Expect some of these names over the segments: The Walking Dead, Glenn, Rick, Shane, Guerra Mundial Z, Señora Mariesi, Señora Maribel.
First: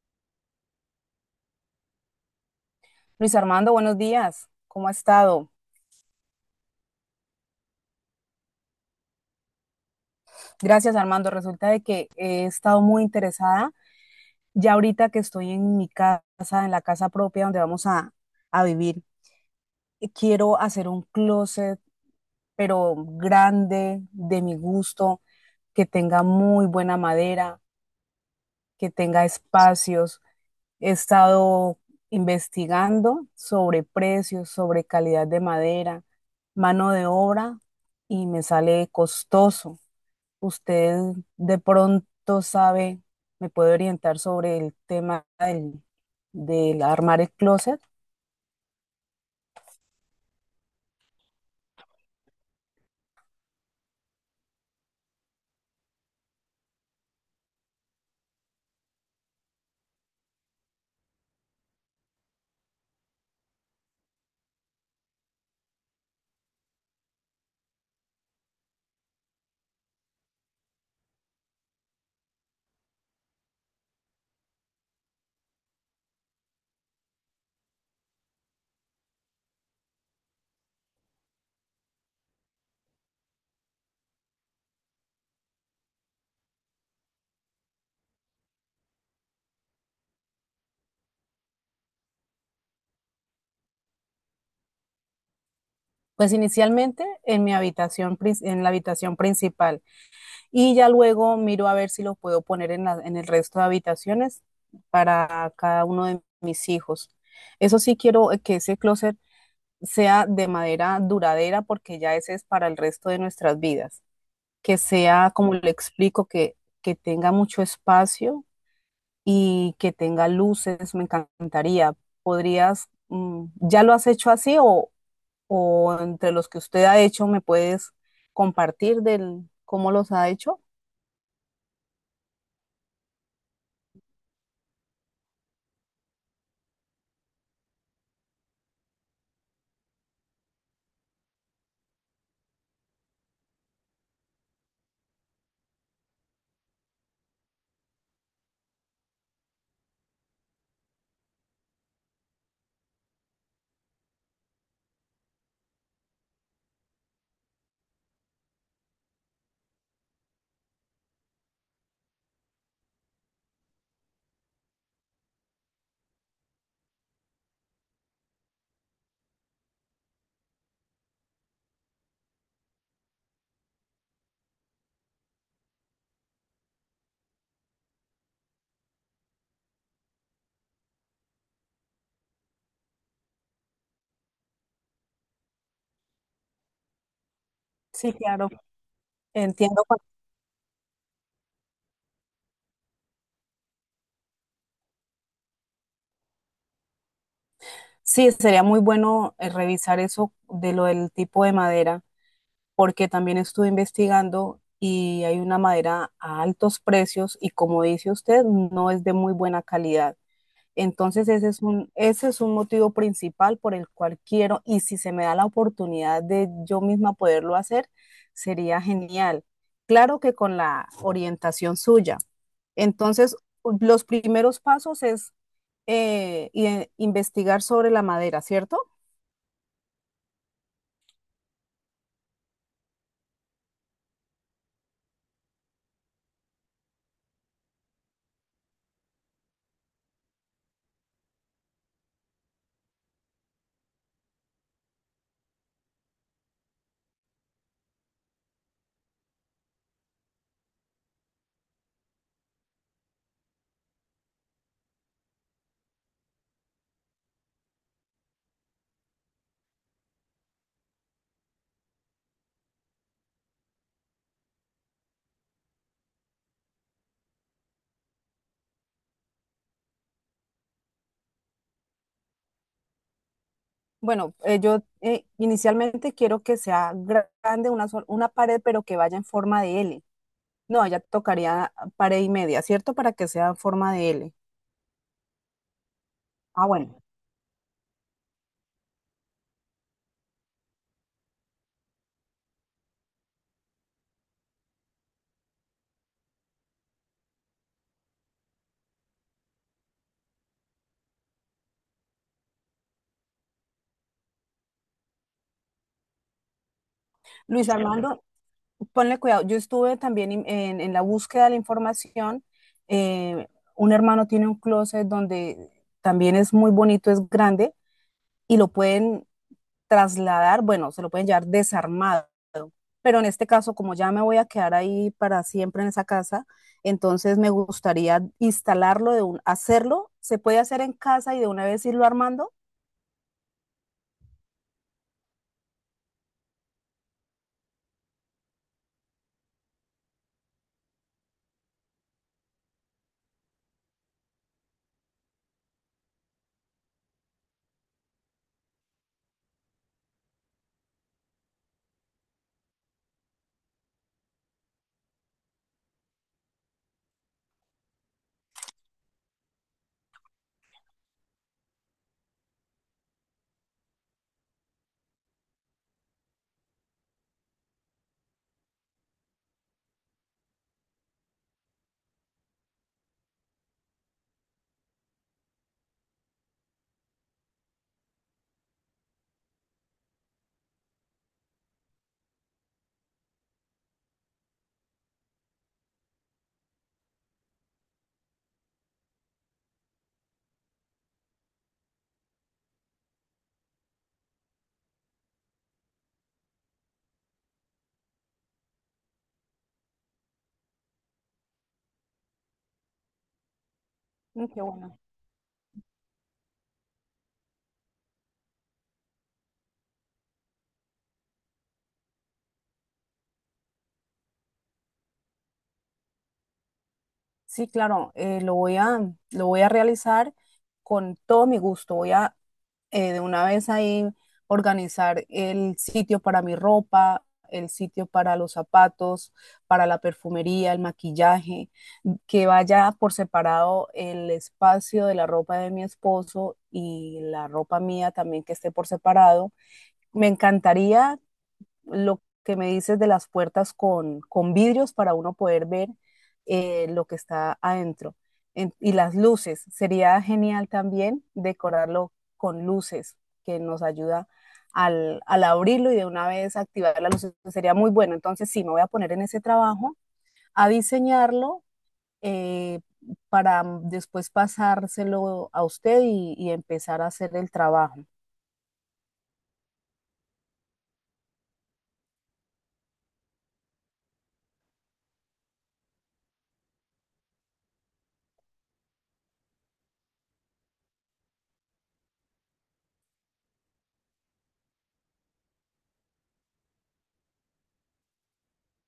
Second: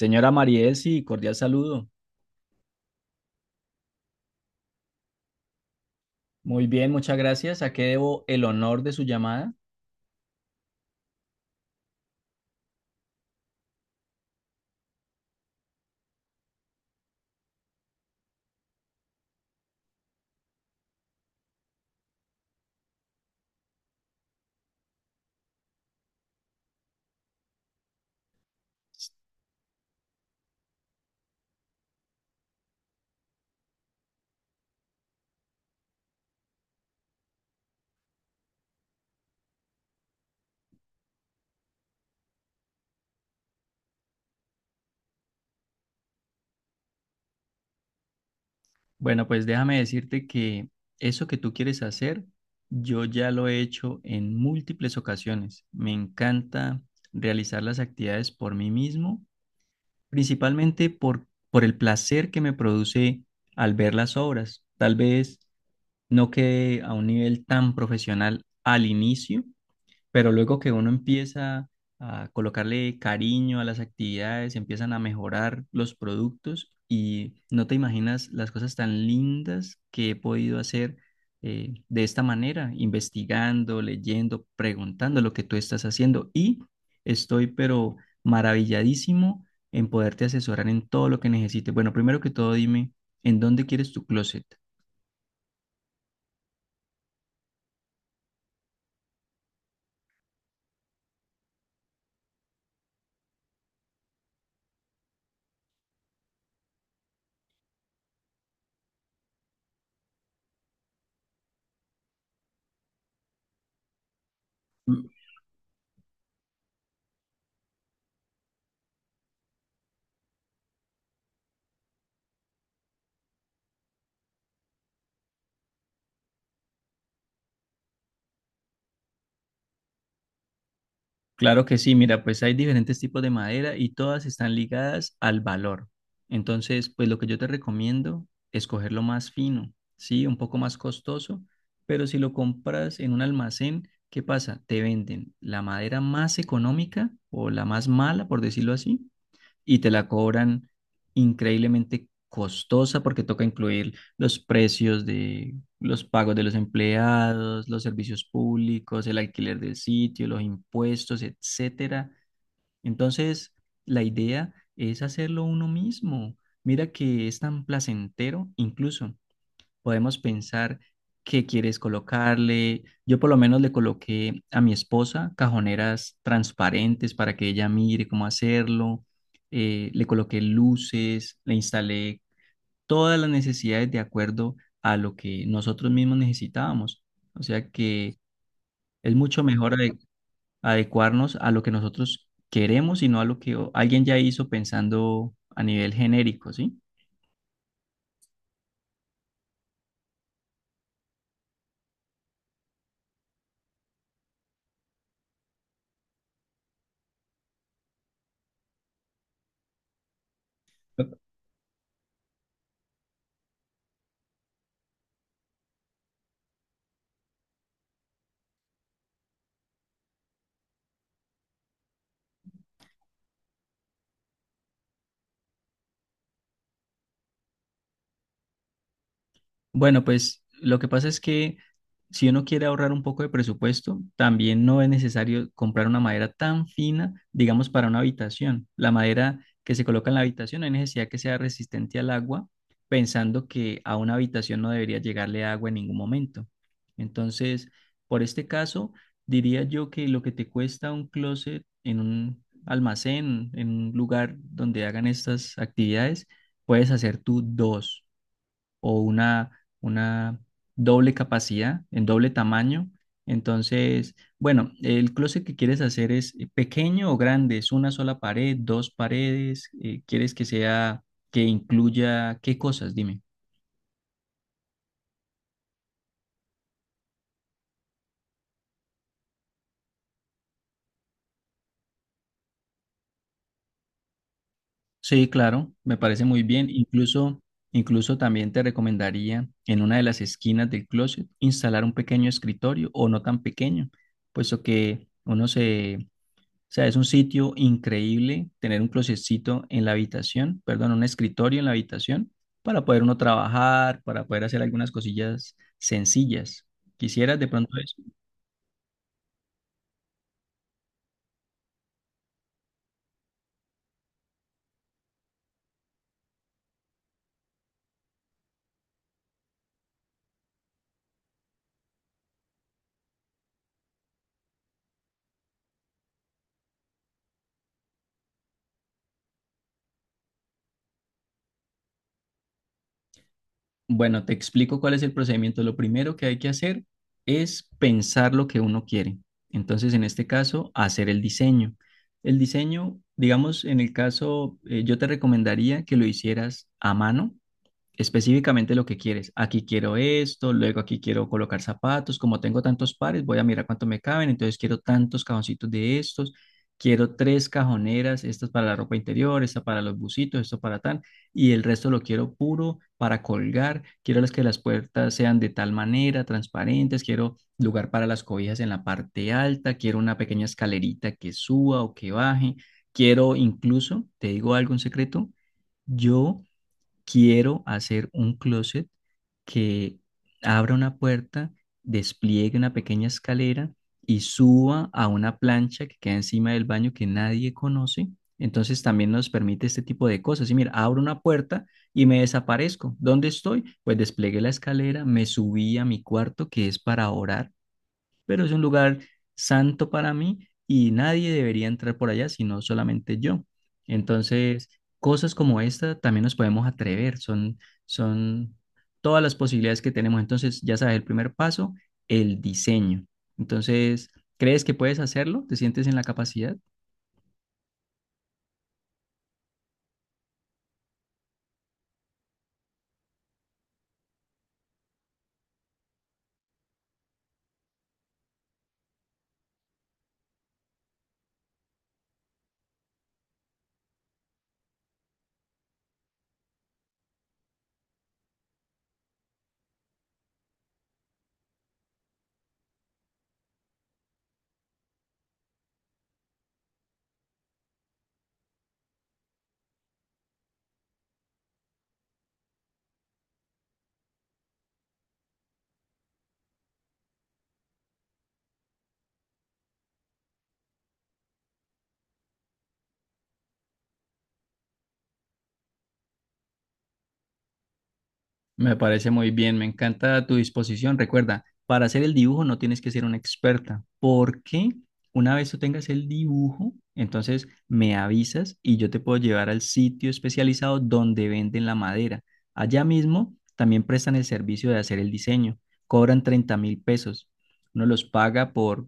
Señora Mariesi, cordial saludo. Luis Armando, buenos días. ¿Cómo ha estado? Muy bien, muchas gracias. ¿A qué debo el honor de su llamada? Gracias, Armando. Resulta de que he estado muy interesada ya ahorita que estoy en mi casa, en la casa propia donde vamos a vivir. Y quiero hacer un closet, pero grande, de mi gusto, que tenga muy buena madera, que tenga espacios. He estado investigando sobre precios, sobre calidad de madera, mano de obra, y me sale costoso. ¿Usted de pronto sabe, me puede orientar sobre el tema del, del armar el closet? Bueno, pues déjame decirte que eso que tú quieres hacer, yo ya lo he hecho en múltiples ocasiones. Me encanta realizar las actividades por mí mismo, principalmente por el placer que me produce al ver las obras. Tal vez no quede a un nivel tan profesional al inicio, pero luego que uno empieza a colocarle cariño a las actividades, empiezan a mejorar los productos y no te imaginas las cosas tan lindas que he podido hacer de esta manera, investigando, leyendo, preguntando lo que tú estás haciendo y estoy pero maravilladísimo en poderte asesorar en todo lo que necesites. Bueno, primero que todo, dime, ¿en dónde quieres tu closet? Pues inicialmente en mi habitación, en la habitación principal y ya luego miro a ver si lo puedo poner en en el resto de habitaciones para cada uno de mis hijos. Eso sí quiero que ese closet sea de madera duradera porque ya ese es para el resto de nuestras vidas. Que sea, como le explico, que tenga mucho espacio y que tenga luces, me encantaría. ¿Podrías, ya lo has hecho así o entre los que usted ha hecho me puedes compartir del cómo los ha hecho? Claro que sí, mira, pues hay diferentes tipos de madera y todas están ligadas al valor. Entonces, pues lo que yo te recomiendo es coger lo más fino, sí, un poco más costoso, pero si lo compras en un almacén, ¿qué pasa? Te venden la madera más económica o la más mala, por decirlo así, y te la cobran increíblemente costosa porque toca incluir los precios de los pagos de los empleados, los servicios públicos, el alquiler del sitio, los impuestos, etcétera. Entonces, la idea es hacerlo uno mismo. Mira que es tan placentero, incluso podemos pensar qué quieres colocarle. Yo por lo menos le coloqué a mi esposa cajoneras transparentes para que ella mire cómo hacerlo. Le coloqué luces, le instalé todas las necesidades de acuerdo a lo que nosotros mismos necesitábamos. O sea Sí, que claro. es mucho mejor Entiendo. Adecuarnos a lo que nosotros queremos y no a lo que alguien ya hizo pensando a nivel genérico, ¿sí? Sí, sería muy bueno revisar eso de lo del tipo de madera, porque también estuve investigando y hay una madera a altos precios y como dice usted, no es de muy buena calidad. Entonces ese es un motivo principal por el cual quiero, y si se me da la oportunidad de yo misma poderlo hacer, sería genial. Claro que con la orientación suya. Entonces, los primeros pasos es investigar sobre la madera, ¿cierto? Bueno, pues lo que pasa es que si uno quiere ahorrar un poco de presupuesto, también no es necesario comprar una madera tan fina, digamos, para una habitación. La madera que se coloca en la habitación, no hay necesidad que sea resistente al agua, pensando que a una habitación no debería llegarle agua en ningún momento. Entonces, por este caso, diría yo que lo que te cuesta un closet en un almacén, en un lugar donde hagan estas actividades, puedes hacer tú dos o una una doble capacidad, en doble tamaño. Entonces, bueno, el closet que quieres hacer es pequeño o grande, es una sola pared, dos paredes, quieres que sea, que incluya, ¿qué cosas? Dime. Bueno, yo inicialmente quiero que sea grande una pared, pero que vaya en forma de L. No, ya tocaría pared y media, ¿cierto? Para que sea en forma de L. Sí, claro, me parece muy Ah, bien. bueno. Incluso también te recomendaría en una de las esquinas del closet instalar un pequeño escritorio o no tan pequeño, puesto que uno se, o sea, es un sitio increíble tener un closetcito en la habitación, perdón, un escritorio en la habitación para poder uno trabajar, para poder hacer algunas cosillas sencillas. ¿Quisieras de Luis pronto eso? Armando, ponle cuidado. Yo estuve también en la búsqueda de la información. Eh, un hermano tiene un closet donde también es muy bonito, es grande y lo pueden trasladar, bueno, se lo pueden llevar desarmado. Pero en este caso, como ya me voy a quedar ahí para siempre en esa casa, entonces me gustaría instalarlo, hacerlo. Se puede hacer en casa y de una vez irlo armando. Bueno, te explico cuál es el procedimiento. Lo primero que hay que hacer es pensar lo que uno quiere. Entonces, en este caso, hacer el diseño. El diseño, digamos, en el caso, yo te recomendaría que lo hicieras a mano específicamente lo que quieres. Aquí quiero esto, luego aquí quiero colocar zapatos. Como tengo tantos pares, voy a mirar cuánto me caben. Entonces quiero tantos cajoncitos de estos. Quiero tres cajoneras, estas para la ropa interior, esta para los bucitos, esto para tal, y el resto lo quiero puro para colgar. Quiero las que las puertas sean de tal manera, transparentes. Quiero lugar para las cobijas en la parte alta. Quiero una pequeña escalerita que suba o que baje. Quiero incluso, te digo algo, un secreto, yo quiero hacer un closet que abra una puerta, despliegue una pequeña escalera y suba a una plancha que queda encima del baño que nadie conoce. Entonces también nos permite este tipo de cosas. Y mira, abro una puerta y me desaparezco. ¿Dónde estoy? Pues desplegué la escalera, me subí a mi cuarto que es para orar pero es un lugar santo para mí y nadie debería entrar por allá, sino solamente yo. Mm, qué Entonces, bueno. cosas como esta también nos podemos atrever, son todas las posibilidades que tenemos. Entonces, ya sabes, el primer paso, el diseño. Entonces, ¿crees que puedes hacerlo? ¿Te sientes en la capacidad? Sí, claro, lo voy a realizar con todo mi gusto. Voy a de una vez ahí organizar el sitio para mi ropa, el sitio para los zapatos, para la perfumería, el maquillaje, que vaya por separado el espacio de la ropa de mi esposo y la ropa mía también que esté por separado. Me encantaría lo que me dices de las puertas con vidrios para uno poder ver lo que está adentro. Y las luces, sería genial también decorarlo con luces, que nos ayuda al abrirlo y de una vez activar las luces, pues, sería muy bueno. Entonces sí, me voy a poner en ese trabajo a diseñarlo eh, para después pasárselo a usted y empezar a hacer el trabajo. Me parece muy bien, me encanta tu disposición. Recuerda, para hacer el dibujo no tienes que ser una experta, porque una vez tú tengas el dibujo, entonces me avisas y yo te puedo llevar al sitio especializado donde venden la madera. Allá mismo también prestan el servicio de hacer el diseño. Cobran $30.000. Uno los paga por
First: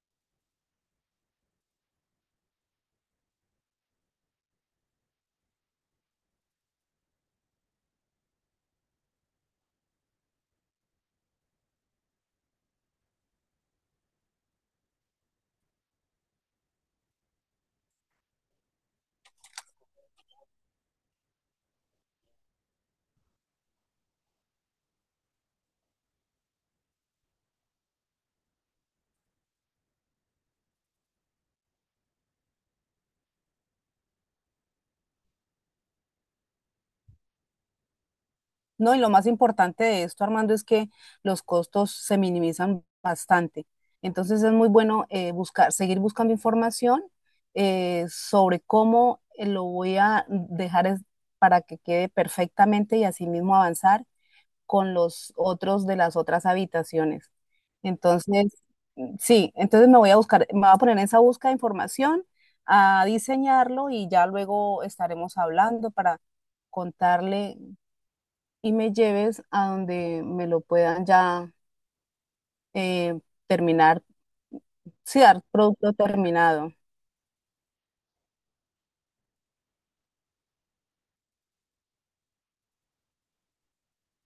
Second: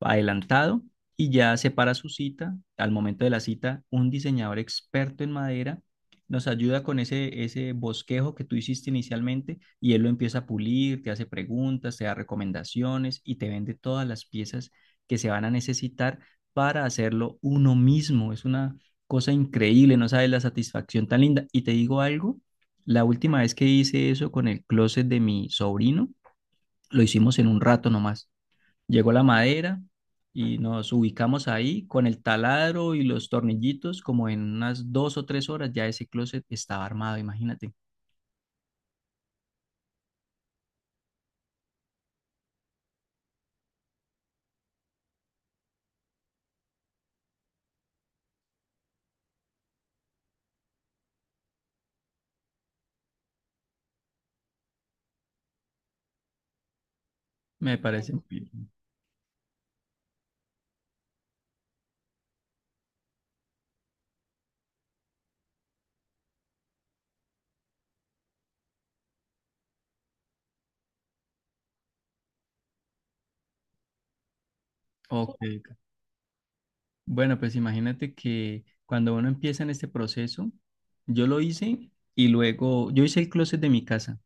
adelantado y ya separa su cita. Al momento de la cita, un diseñador experto en madera nos ayuda con ese bosquejo que tú hiciste inicialmente y él lo empieza a pulir, te hace preguntas, te da recomendaciones y te vende todas las piezas que se van a necesitar para hacerlo uno mismo. Es una cosa increíble, no sabes la satisfacción tan linda. Y te digo algo, la última vez que hice eso con el closet de mi sobrino, lo hicimos en un rato nomás. Llegó la madera y nos ubicamos ahí con el taladro y los tornillitos, como en unas 2 o 3 horas ya ese closet estaba armado, imagínate. No, y lo más importante de esto, Armando, es que los costos se minimizan bastante. Entonces es muy bueno buscar, seguir buscando información sobre cómo lo voy a dejar para que quede perfectamente y asimismo avanzar con los otros de las otras habitaciones. Me parece muy bien. Entonces, sí, entonces me voy a buscar, me voy a poner en esa búsqueda de información, a diseñarlo y ya luego estaremos hablando para contarle y me lleves a donde me lo puedan ya eh, terminar, sí, Ok. dar producto terminado. Bueno, pues imagínate que cuando uno empieza en este proceso, yo lo hice y luego, yo hice el closet de mi casa.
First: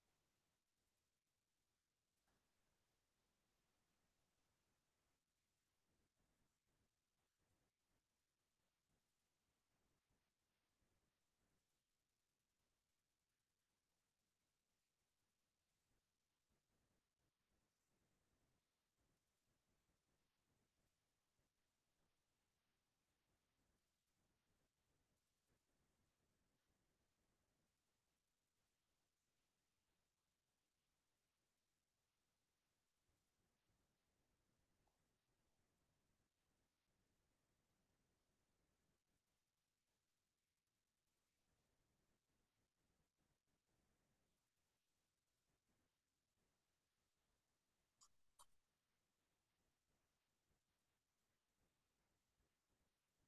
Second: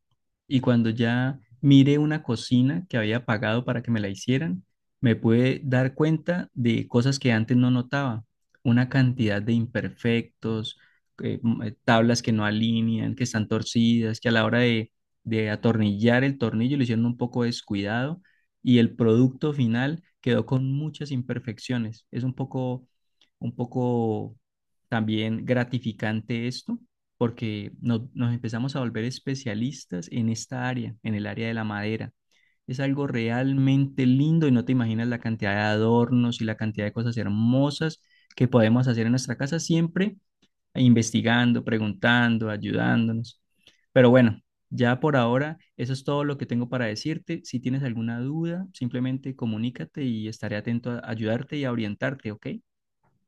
Y cuando ya miré una cocina que había pagado para que me la hicieran, me pude dar cuenta de cosas que antes no notaba. Una cantidad de imperfectos, tablas que no alinean, que están torcidas, que a la hora de atornillar el tornillo lo hicieron un poco descuidado y el producto final quedó con muchas imperfecciones. Es un poco también gratificante esto porque nos empezamos a volver especialistas en esta área, en el área de la madera. Es algo realmente lindo y no te imaginas la cantidad de adornos y la cantidad de cosas hermosas que podemos hacer en nuestra casa siempre investigando, preguntando, ayudándonos. Pero bueno, ya por ahora, eso es todo lo que tengo para decirte. Si tienes alguna duda, simplemente comunícate y estaré atento a ayudarte y a orientarte, ¿ok?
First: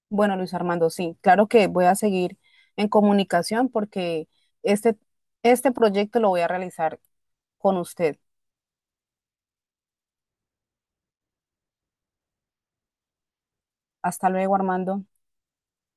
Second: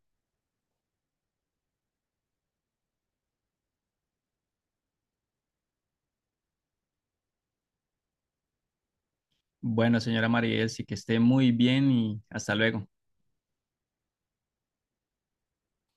Bueno, Luis Armando, sí, claro que voy a seguir en comunicación porque este, este proyecto lo voy a realizar con usted. Bueno, señora Maribel, sí que esté muy bien y hasta luego. Hasta luego, Armando.